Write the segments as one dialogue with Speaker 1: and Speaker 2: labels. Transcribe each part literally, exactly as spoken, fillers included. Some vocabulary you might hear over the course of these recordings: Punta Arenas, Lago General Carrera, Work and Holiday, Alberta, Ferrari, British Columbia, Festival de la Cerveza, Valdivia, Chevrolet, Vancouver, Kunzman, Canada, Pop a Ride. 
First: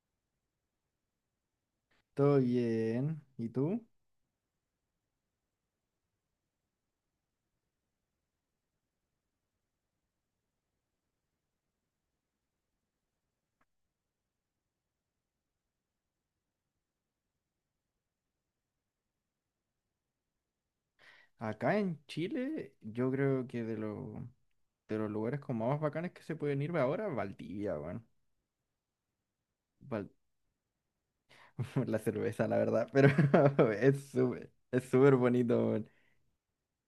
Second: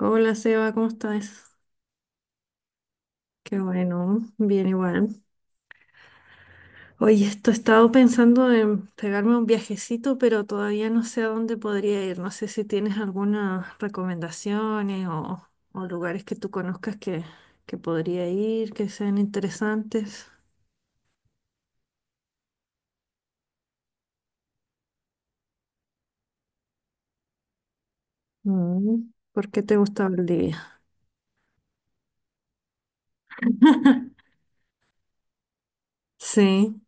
Speaker 1: Hola Seba, ¿cómo estás?
Speaker 2: Todo bien. ¿Y
Speaker 1: Qué
Speaker 2: tú?
Speaker 1: bueno, bien igual. Oye, esto he estado pensando en pegarme un viajecito, pero todavía no sé a dónde podría ir. No sé si tienes algunas recomendaciones o, o lugares que tú conozcas que, que podría ir, que sean interesantes.
Speaker 2: Acá en Chile, yo creo que de, lo- de los lugares como más bacanes que se pueden ir ahora, Valdivia, weón.
Speaker 1: Mm, ¿Por qué te gusta
Speaker 2: Val-
Speaker 1: Bolivia?
Speaker 2: La cerveza, la verdad, pero es súper, es súper bonito, weón.
Speaker 1: Sí,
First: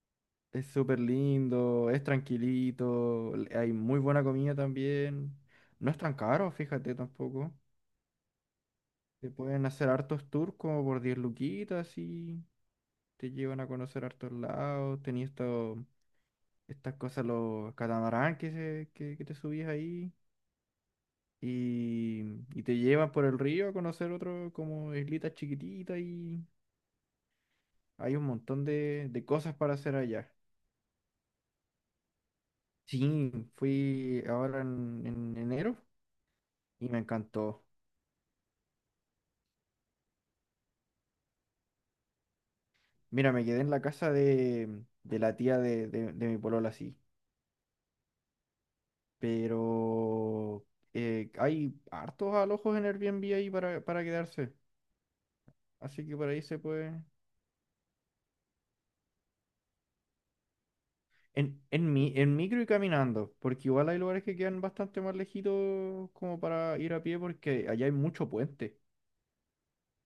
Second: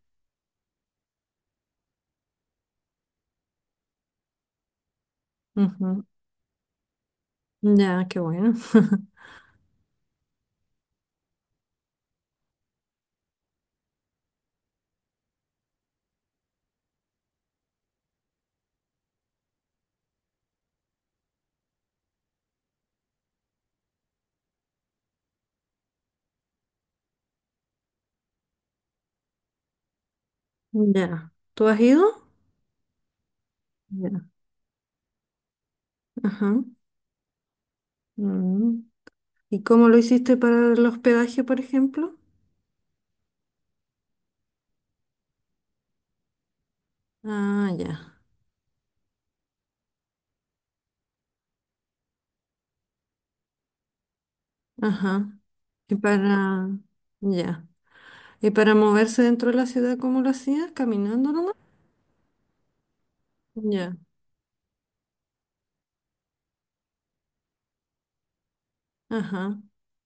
Speaker 2: Es súper lindo, es tranquilito, l- hay muy buena comida también. No es
Speaker 1: ujú.
Speaker 2: tan caro, fíjate tampoco.
Speaker 1: Ya, qué bueno.
Speaker 2: Te pueden hacer hartos tours como por diez luquitas y te llevan a conocer hartos lados. Tenías esto. Estas cosas, los catamarán que, se, que, que te subís ahí y, y te llevan por el río a conocer otro como islitas chiquititas y hay un montón de, de cosas para hacer allá.
Speaker 1: Ya. ¿Tú has ido?
Speaker 2: Sí, fui
Speaker 1: Ya.
Speaker 2: ahora en, en enero
Speaker 1: Ajá.
Speaker 2: y me encantó.
Speaker 1: Mm. ¿Y cómo lo hiciste para el hospedaje, por ejemplo?
Speaker 2: Mira, me quedé en la casa de, de la tía de, de, de mi polola, sí,
Speaker 1: Ah, ya.
Speaker 2: pero eh, hay hartos alojos en Airbnb ahí para, para quedarse,
Speaker 1: Ajá. Y
Speaker 2: así que por ahí se
Speaker 1: para...
Speaker 2: puede.
Speaker 1: Ya. ¿Y para moverse dentro de la ciudad, cómo lo hacías? ¿Caminando nomás?
Speaker 2: En, en, mi, en micro y caminando, porque igual
Speaker 1: Ya.
Speaker 2: hay lugares que quedan bastante más lejitos como para ir a pie porque allá hay mucho puente.
Speaker 1: Ajá.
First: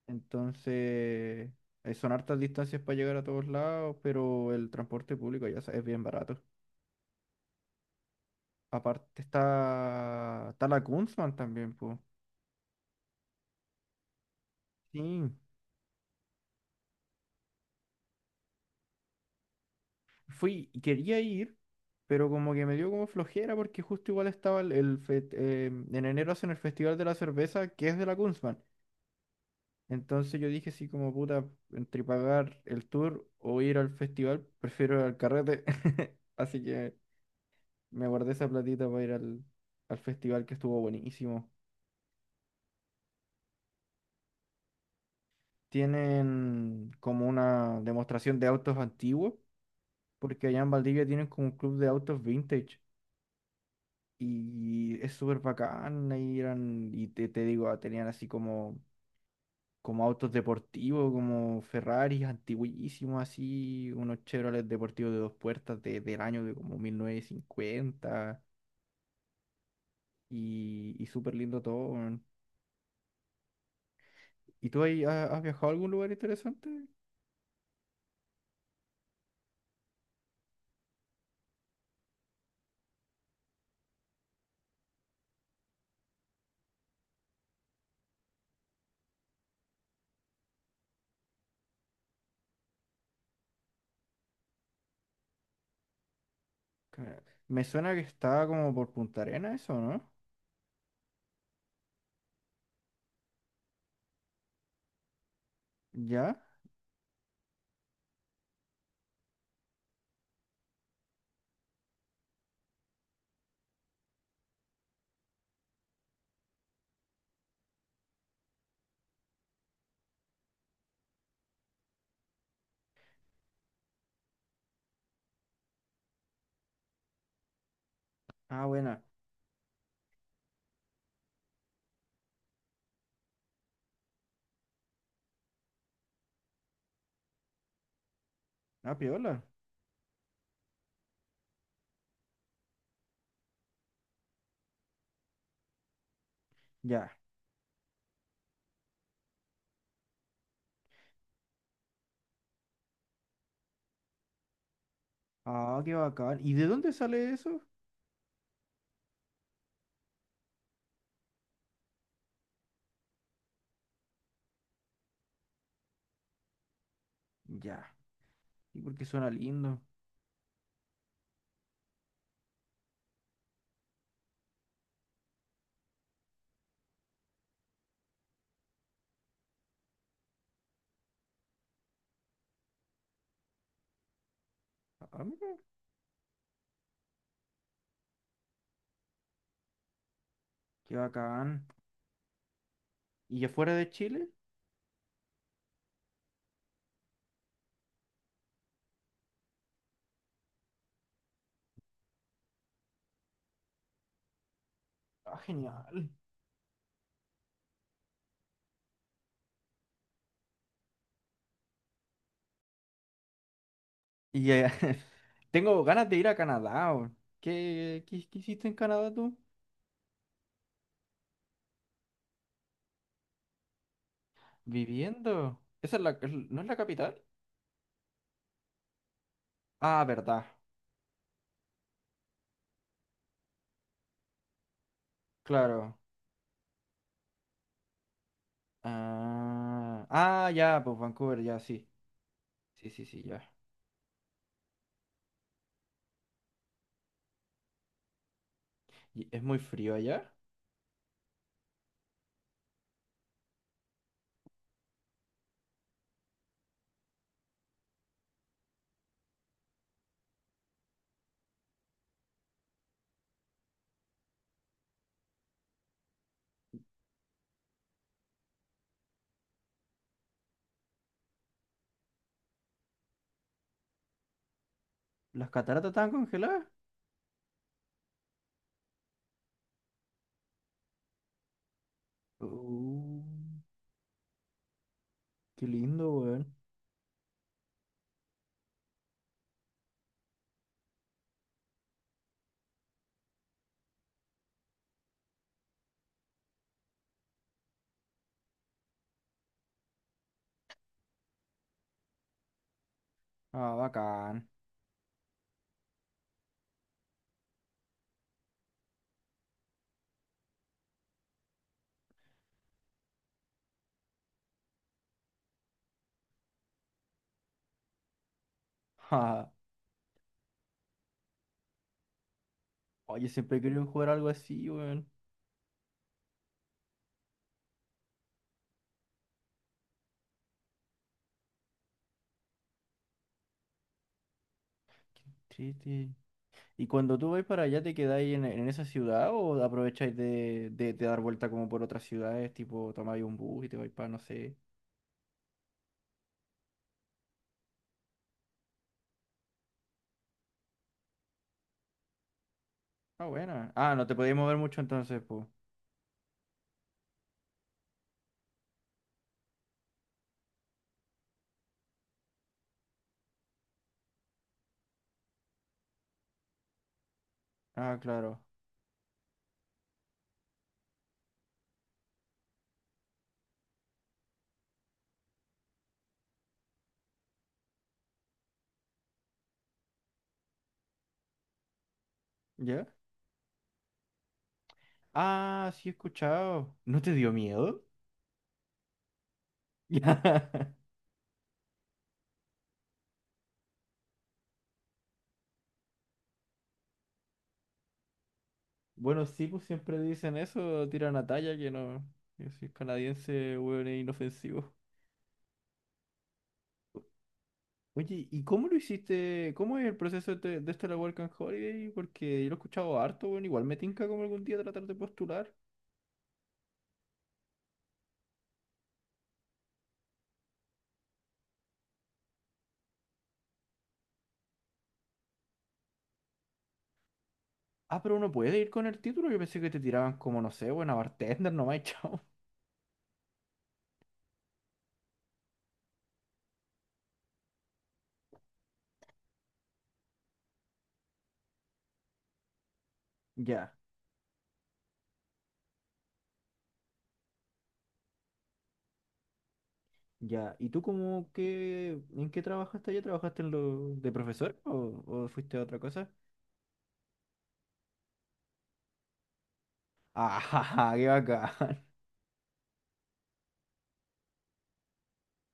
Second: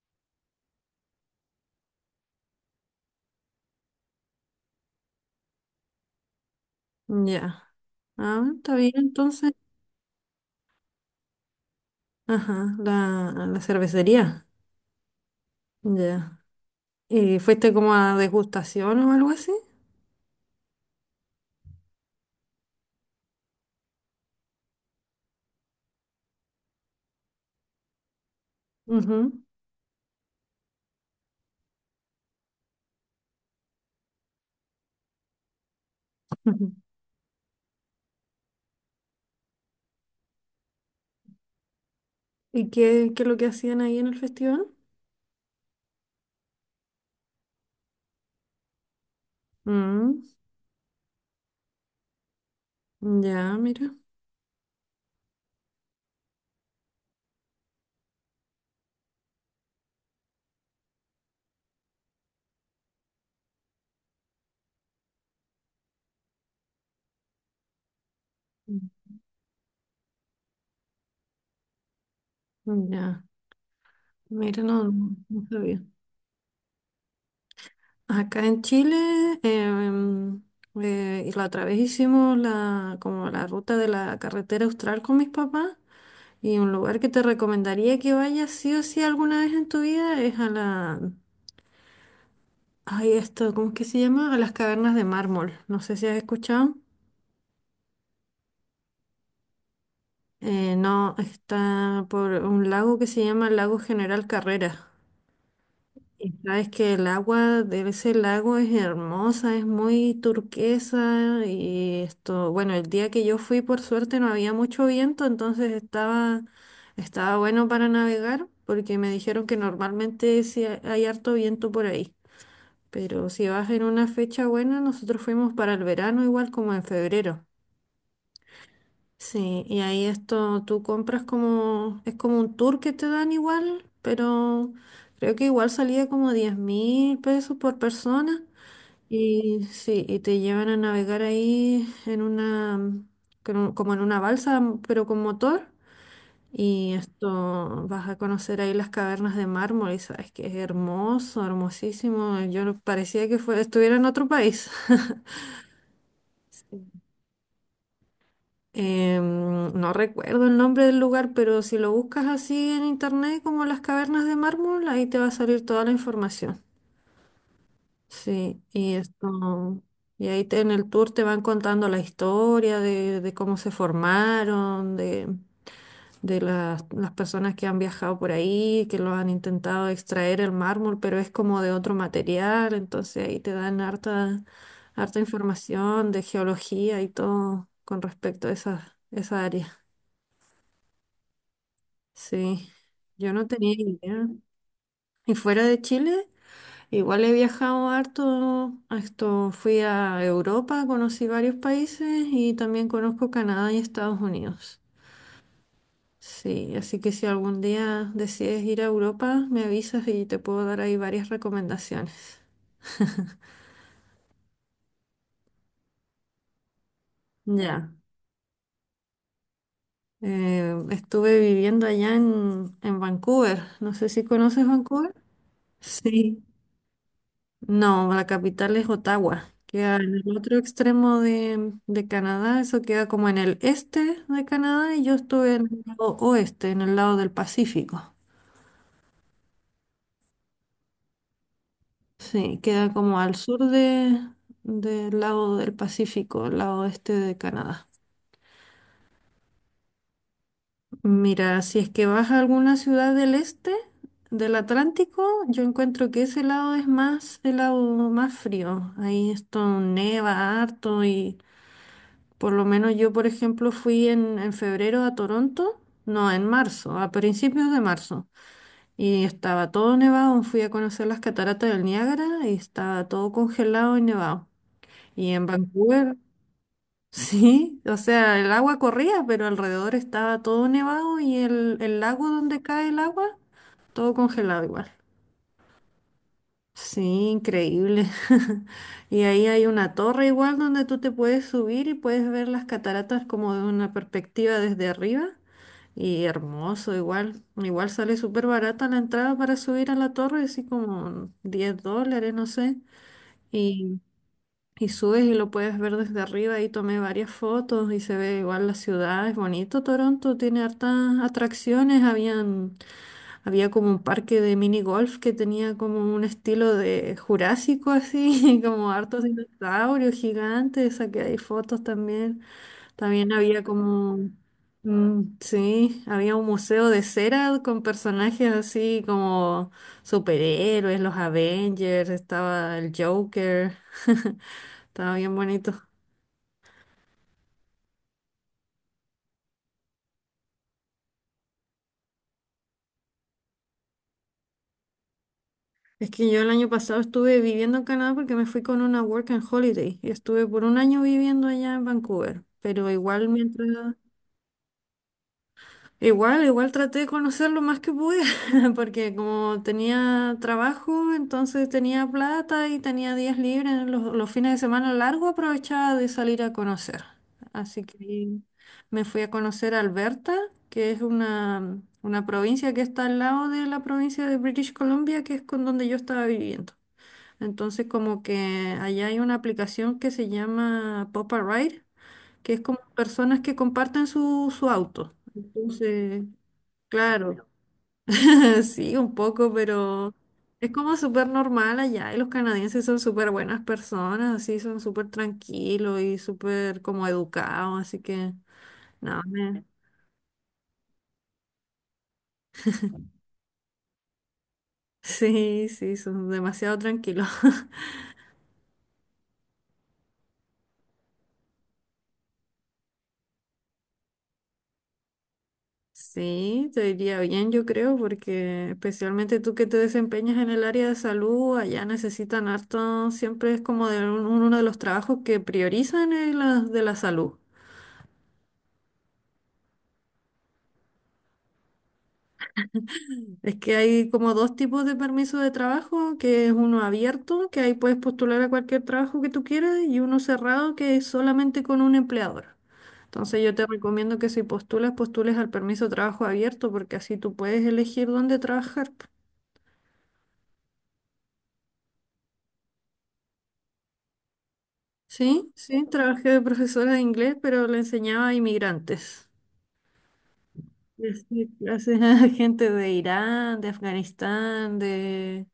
Speaker 2: Entonces, eh, son hartas distancias para llegar a todos lados, pero el transporte público ya es bien barato.
Speaker 1: Ya. Ah, está bien,
Speaker 2: Aparte
Speaker 1: entonces.
Speaker 2: está, está la Kunzman también, pues.
Speaker 1: Ajá. La, a la cervecería.
Speaker 2: Sí,
Speaker 1: Ya. ¿Y fuiste como a degustación o algo así?
Speaker 2: fui, quería ir, pero como que me dio como flojera porque justo igual estaba el, el fe- eh, en enero hacen el Festival de la Cerveza que es de la Kunzman.
Speaker 1: Ujú.
Speaker 2: Entonces yo dije así como puta, entre pagar el tour o ir al festival, prefiero ir al carrete. Así
Speaker 1: Ujú.
Speaker 2: que me guardé esa platita para ir al, al festival que estuvo buenísimo.
Speaker 1: ¿Y qué, qué es lo que hacían ahí en el festival?
Speaker 2: Tienen como una demostración de autos antiguos,
Speaker 1: Mm,
Speaker 2: porque allá en Valdivia tienen como un club de autos vintage.
Speaker 1: ya, mira.
Speaker 2: Y es súper bacán, ahí eran, y te, te digo, ah, tenían así como como autos deportivos, como Ferraris antiguísimos, así, unos Chevrolet deportivos de dos puertas de- del año de como mil novecientos cincuenta
Speaker 1: Mm,
Speaker 2: y, y súper lindo todo, weón.
Speaker 1: ya. Mira,
Speaker 2: ¿Y tú
Speaker 1: no,
Speaker 2: ahí
Speaker 1: no
Speaker 2: ha- has,
Speaker 1: no
Speaker 2: viajado a
Speaker 1: sabía.
Speaker 2: algún lugar interesante?
Speaker 1: Acá en Chile, em, eh, y la otra vez hicimos la, como la ruta de la carretera austral con mis papás y un lugar que te recomendaría que vayas sí o sí alguna vez en tu vida es a la, ay, esto, ¿cómo es que se llama? A las cavernas de mármol. No sé si has escuchado.
Speaker 2: Ca- Me suena que estaba como por Punta Arenas eso, ¿no?
Speaker 1: Eh, no, está por un lago que se llama Lago General Carrera. Y
Speaker 2: ¿Ya?
Speaker 1: sabes que el agua de ese lago es hermosa, es muy turquesa y esto, bueno, el día que yo fui por suerte no había mucho viento, entonces estaba, estaba bueno para navegar porque me dijeron que normalmente sí ha- hay harto viento por ahí, pero si vas en una fecha buena, nosotros fuimos para el verano igual como en febrero.
Speaker 2: Ah, buena.
Speaker 1: Sí, y ahí esto tú compras como, es como un tour que te dan igual, pero creo que igual salía como diez mil pesos por persona.
Speaker 2: Ah, piola.
Speaker 1: Y sí, y te llevan a navegar ahí en una, con un- como en una balsa, pero con motor. Y
Speaker 2: Ya.
Speaker 1: esto, vas a conocer ahí las cavernas de mármol y sabes que es hermoso, hermosísimo. Yo no, parecía que fue, estuviera en otro país.
Speaker 2: Ah, qué bacán. ¿Y de dónde sale eso?
Speaker 1: Em, no recuerdo el nombre del lugar, pero si lo buscas así en internet como las cavernas de mármol, ahí te va a salir toda la información.
Speaker 2: Ya.
Speaker 1: Sí,
Speaker 2: ¿Y
Speaker 1: y
Speaker 2: por qué suena lindo?
Speaker 1: esto, y ahí te- en el tour te van contando la historia de, de cómo se formaron, de, de las, las personas que han viajado por ahí, que lo han intentado extraer el mármol, pero es como de otro material, entonces ahí te dan harta, harta
Speaker 2: Ah, mira,
Speaker 1: información de geología y todo con respecto a esa, esa área.
Speaker 2: qué bacán.
Speaker 1: Sí, yo
Speaker 2: ¿Y
Speaker 1: no tenía
Speaker 2: afuera de
Speaker 1: idea.
Speaker 2: Chile?
Speaker 1: Y fuera de Chile, igual he viajado harto. A Esto, fui a Europa, conocí varios países y también conozco Canadá y Estados Unidos.
Speaker 2: Ah, genial.
Speaker 1: Sí, así que si algún día decides ir a Europa, me avisas y te puedo dar ahí varias recomendaciones.
Speaker 2: Y eh, tengo ganas de ir a Canadá, weón.
Speaker 1: Ya.
Speaker 2: ¿Qué, qué, qué hiciste en Canadá tú?
Speaker 1: Eh, estuve viviendo allá en, en Vancouver. No sé si conoces Vancouver.
Speaker 2: Viviendo. ¿Esa es la, es-
Speaker 1: Sí.
Speaker 2: no es la capital?
Speaker 1: No, la capital es Ottawa. Queda
Speaker 2: Ah,
Speaker 1: en el
Speaker 2: verdad.
Speaker 1: otro extremo de, de Canadá. Eso queda como en el este de Canadá y yo estuve en el
Speaker 2: Claro.
Speaker 1: lado oeste, en el lado del Pacífico.
Speaker 2: Ah, ah, ya, pues Vancouver, ya, sí.
Speaker 1: Sí,
Speaker 2: Sí,
Speaker 1: queda
Speaker 2: sí,
Speaker 1: como
Speaker 2: sí,
Speaker 1: al
Speaker 2: ya.
Speaker 1: sur de, del lado del Pacífico, el lado este de Canadá.
Speaker 2: ¿Y es muy frío allá?
Speaker 1: Mira, si es que vas a alguna ciudad del este, del Atlántico, yo encuentro que ese lado es más, el lado más frío. Ahí esto neva harto y... Por lo menos yo, por ejemplo, fui en, en febrero a Toronto, no, en marzo, a principios de marzo, y estaba todo nevado, fui a conocer las cataratas del Niágara y estaba todo congelado y nevado. Y en
Speaker 2: ¿Las cataratas están
Speaker 1: Vancouver,
Speaker 2: congeladas?
Speaker 1: sí, o sea, el agua corría, pero alrededor estaba todo nevado y el, el lago donde cae el
Speaker 2: Uh,
Speaker 1: agua, todo congelado igual.
Speaker 2: qué lindo, weón.
Speaker 1: Sí, increíble. Y ahí hay una torre igual donde tú te puedes subir y puedes ver las cataratas como de una perspectiva desde arriba. Y hermoso, igual, igual sale súper barata la entrada para subir a la torre, así como diez dólares, no sé.
Speaker 2: Ah,
Speaker 1: Y,
Speaker 2: bacán.
Speaker 1: y subes y lo puedes ver desde arriba y tomé varias fotos y se ve igual la ciudad, es bonito Toronto, tiene hartas atracciones, habían, había como un parque de mini golf que tenía como un estilo de jurásico así, como
Speaker 2: Ja,
Speaker 1: hartos
Speaker 2: ja.
Speaker 1: dinosaurios gigantes, saqué ahí fotos también.
Speaker 2: Oye,
Speaker 1: También
Speaker 2: siempre he
Speaker 1: había
Speaker 2: querido jugar
Speaker 1: como,
Speaker 2: algo así, weón.
Speaker 1: mm, sí, había un museo de cera con personajes así como superhéroes, los Avengers, estaba el Joker, estaba
Speaker 2: Qué
Speaker 1: bien bonito.
Speaker 2: triste. ¿Y cuando tú vais para allá, te quedáis en, en esa ciudad o aprovecháis de, de- de dar vuelta como por otras ciudades? Tipo, tomáis un bus y te vais para, no sé.
Speaker 1: Es que yo el año pasado estuve viviendo en Canadá porque me fui con una work and holiday y estuve por un año viviendo allá en Vancouver, pero
Speaker 2: Ah,
Speaker 1: igual mientras.
Speaker 2: buena. Ah, no te podías mover mucho entonces, pues.
Speaker 1: Igual, igual traté de conocer lo más que pude, porque como tenía trabajo, entonces tenía plata y tenía días libres, los, los fines de semana largo aprovechaba de salir a conocer. Así
Speaker 2: Ah,
Speaker 1: que
Speaker 2: claro.
Speaker 1: me fui a conocer Alberta, que es una, una provincia que está al lado de la provincia de British Columbia, que es con donde yo estaba viviendo. Entonces como que allá hay una aplicación que se llama Pop a Ride, que es como
Speaker 2: ¿Ya?
Speaker 1: personas que comparten su, su auto.
Speaker 2: Ah, sí he
Speaker 1: Entonces.
Speaker 2: escuchado. ¿No te dio
Speaker 1: Claro,
Speaker 2: miedo?
Speaker 1: sí, un poco, pero es como súper normal allá y los canadienses son súper buenas personas, así son súper tranquilos y súper como educados, así que no,
Speaker 2: Bueno, sí,
Speaker 1: me-
Speaker 2: pues siempre dicen eso, tiran a talla que no. Que si es canadiense, weón, es inofensivo.
Speaker 1: sí, sí, son demasiado tranquilos.
Speaker 2: Oye, ¿y cómo lo hiciste? ¿Cómo es el proceso de, este- de esta la Work and Holiday? Porque yo lo he escuchado harto, bueno, igual me tinca como algún día tratar de postular.
Speaker 1: Sí, te diría bien, yo creo, porque especialmente tú que te desempeñas en el área de salud, allá necesitan harto, siempre es como de un- uno de los trabajos que priorizan es la- de la salud.
Speaker 2: Ah, pero uno puede ir con el título. Yo pensé que te tiraban como, no sé, buena bartender nomás, y chao.
Speaker 1: Es que hay como dos tipos de permiso de trabajo, que es uno abierto, que ahí puedes postular a cualquier trabajo que tú quieras, y uno cerrado, que es solamente con un empleador. Entonces yo te
Speaker 2: Ya,
Speaker 1: recomiendo que si postulas, postules al permiso de trabajo abierto, porque así tú puedes elegir dónde trabajar.
Speaker 2: ya. ¿Y tú cómo qué, en qué trabajaste allá? ¿Trabajaste en lo de profesor o, o
Speaker 1: Sí,
Speaker 2: fuiste a otra
Speaker 1: sí,
Speaker 2: cosa?
Speaker 1: trabajé de profesora de inglés, pero le enseñaba a inmigrantes.
Speaker 2: ¡Ah, qué
Speaker 1: Sí,
Speaker 2: bacán!
Speaker 1: clase, gente de Irán, de Afganistán, de,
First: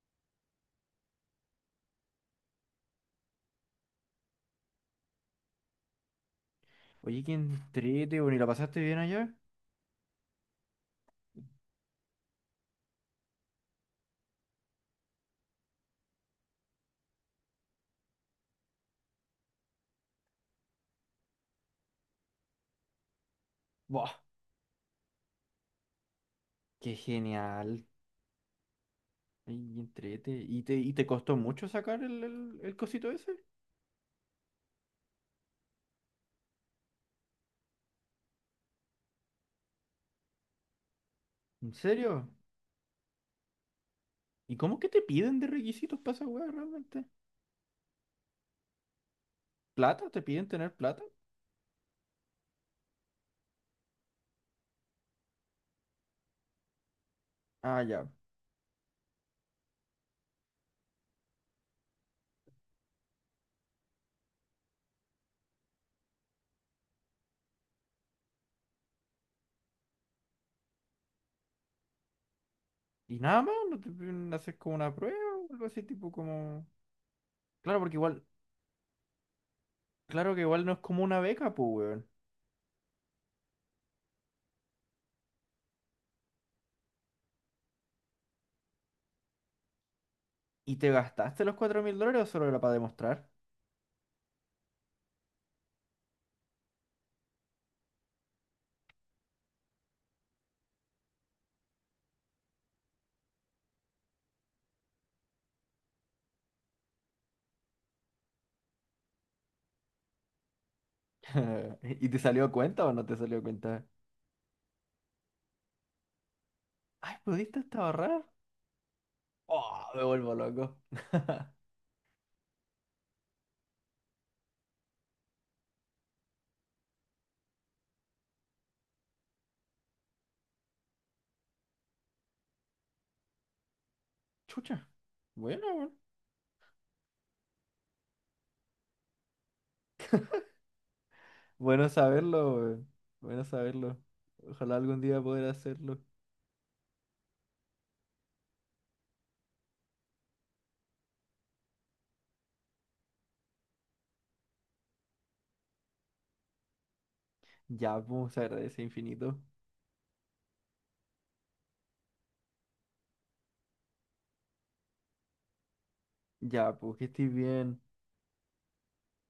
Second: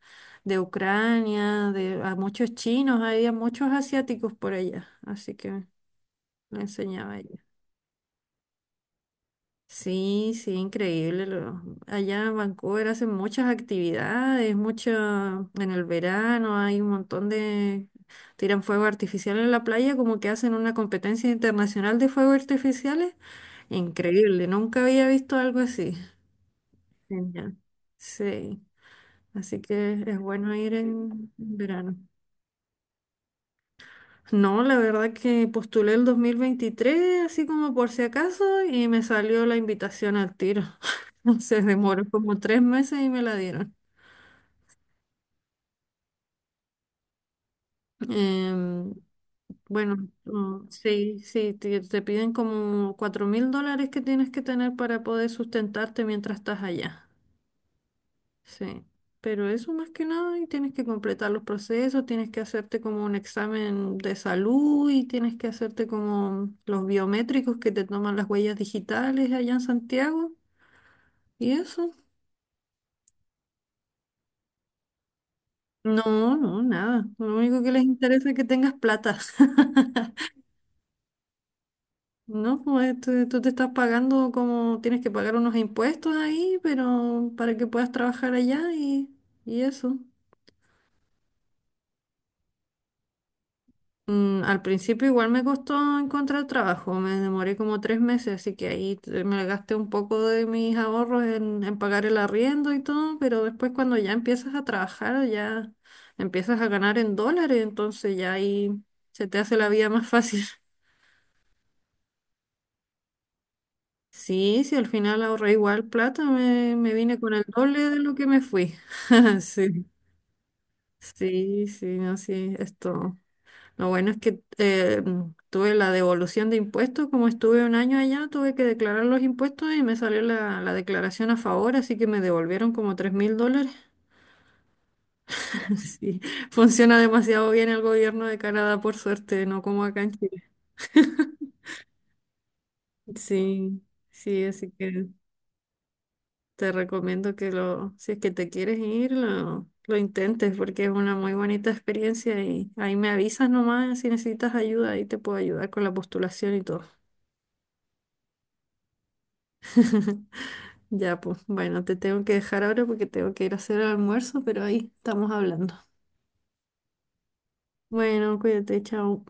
Speaker 1: de, Ucrania, de a muchos chinos, había muchos asiáticos por allá, así que me enseñaba
Speaker 2: Oye, qué
Speaker 1: ella.
Speaker 2: entrete, bueno, ¿y la pasaste bien allá?
Speaker 1: Sí, sí, increíble. Lo- allá en Vancouver hacen muchas actividades, mucho en el verano hay un montón de... Tiran fuego artificial en la playa, como que hacen una competencia internacional de fuegos artificiales.
Speaker 2: ¡Buah!
Speaker 1: Increíble, nunca había visto algo así.
Speaker 2: ¡Qué
Speaker 1: Genial.
Speaker 2: genial!
Speaker 1: Sí. Así
Speaker 2: Ay, qué
Speaker 1: que es
Speaker 2: entrete.
Speaker 1: bueno
Speaker 2: ¿Y
Speaker 1: ir
Speaker 2: te, y te
Speaker 1: en
Speaker 2: costó mucho
Speaker 1: verano.
Speaker 2: sacar el, el, el cosito ese?
Speaker 1: No, la verdad que postulé el dos mil veintitrés así como por si acaso y me salió la invitación al tiro. Se
Speaker 2: ¿En
Speaker 1: demoró
Speaker 2: serio?
Speaker 1: como tres meses y me la dieron.
Speaker 2: ¿Y cómo que te piden de requisitos para esa weá realmente?
Speaker 1: Em,
Speaker 2: ¿Plata?
Speaker 1: bueno,
Speaker 2: ¿Te piden
Speaker 1: mm,
Speaker 2: tener plata?
Speaker 1: sí, sí, te, te piden como cuatro mil dólares que tienes que tener para poder sustentarte mientras estás allá.
Speaker 2: Ah, ya.
Speaker 1: Sí, pero eso más que nada, y tienes que completar los procesos, tienes que hacerte como un examen de salud y tienes que hacerte como los biométricos que te toman las huellas digitales allá en Santiago y eso.
Speaker 2: Y nada más, no te piden hacer como una prueba o algo así,
Speaker 1: No,
Speaker 2: tipo
Speaker 1: no,
Speaker 2: como.
Speaker 1: nada. Lo único que
Speaker 2: Claro,
Speaker 1: les
Speaker 2: porque igual,
Speaker 1: interesa es que tengas plata.
Speaker 2: claro que igual no es como una beca, pues, weón.
Speaker 1: No, pues tú, tú te estás pagando como tienes que pagar unos impuestos ahí, pero para que puedas trabajar allá y, y eso.
Speaker 2: ¿Y te gastaste los cuatro mil dólares o solo era para demostrar?
Speaker 1: Mm, al principio igual me costó encontrar trabajo, me demoré como tres meses, así que ahí te- me gasté un poco de mis ahorros en, en pagar el arriendo y todo, pero después cuando ya empiezas a trabajar, ya empiezas a ganar en dólares, entonces ya ahí se te hace la vida más fácil.
Speaker 2: ¿Y te salió a cuenta o no te salió a cuenta?
Speaker 1: Sí, sí, al final ahorré igual plata, me, me
Speaker 2: Ay,
Speaker 1: vine con el
Speaker 2: ¿pudiste hasta
Speaker 1: doble de lo
Speaker 2: ahorrar?
Speaker 1: que me fui. Sí,
Speaker 2: Oh, me vuelvo loco.
Speaker 1: sí, sí, no, sí, esto. Lo bueno es que eh, tuve la devolución de impuestos, como estuve un año allá, tuve que declarar los impuestos y me salió la, la declaración a favor, así que me devolvieron como tres mil dólares.
Speaker 2: Chucha, bueno, weón.
Speaker 1: Sí, funciona demasiado bien el gobierno de Canadá, por suerte, no como acá en Chile.
Speaker 2: Bueno saberlo, weón. Bueno
Speaker 1: Sí,
Speaker 2: saberlo.
Speaker 1: sí, así
Speaker 2: Ojalá algún
Speaker 1: que
Speaker 2: día poder hacerlo.
Speaker 1: te recomiendo que lo, si es que te quieres ir, lo, lo intentes porque es una muy bonita experiencia y ahí me avisas nomás si necesitas ayuda, ahí te puedo ayudar con la postulación y todo.
Speaker 2: Ya, pues, se agradece infinito.
Speaker 1: Ya, pues bueno, te tengo que dejar ahora porque tengo que ir a hacer el almuerzo, pero ahí estamos hablando.
Speaker 2: Ya, pues, que estés bien.
Speaker 1: Bueno, cuídate, chao.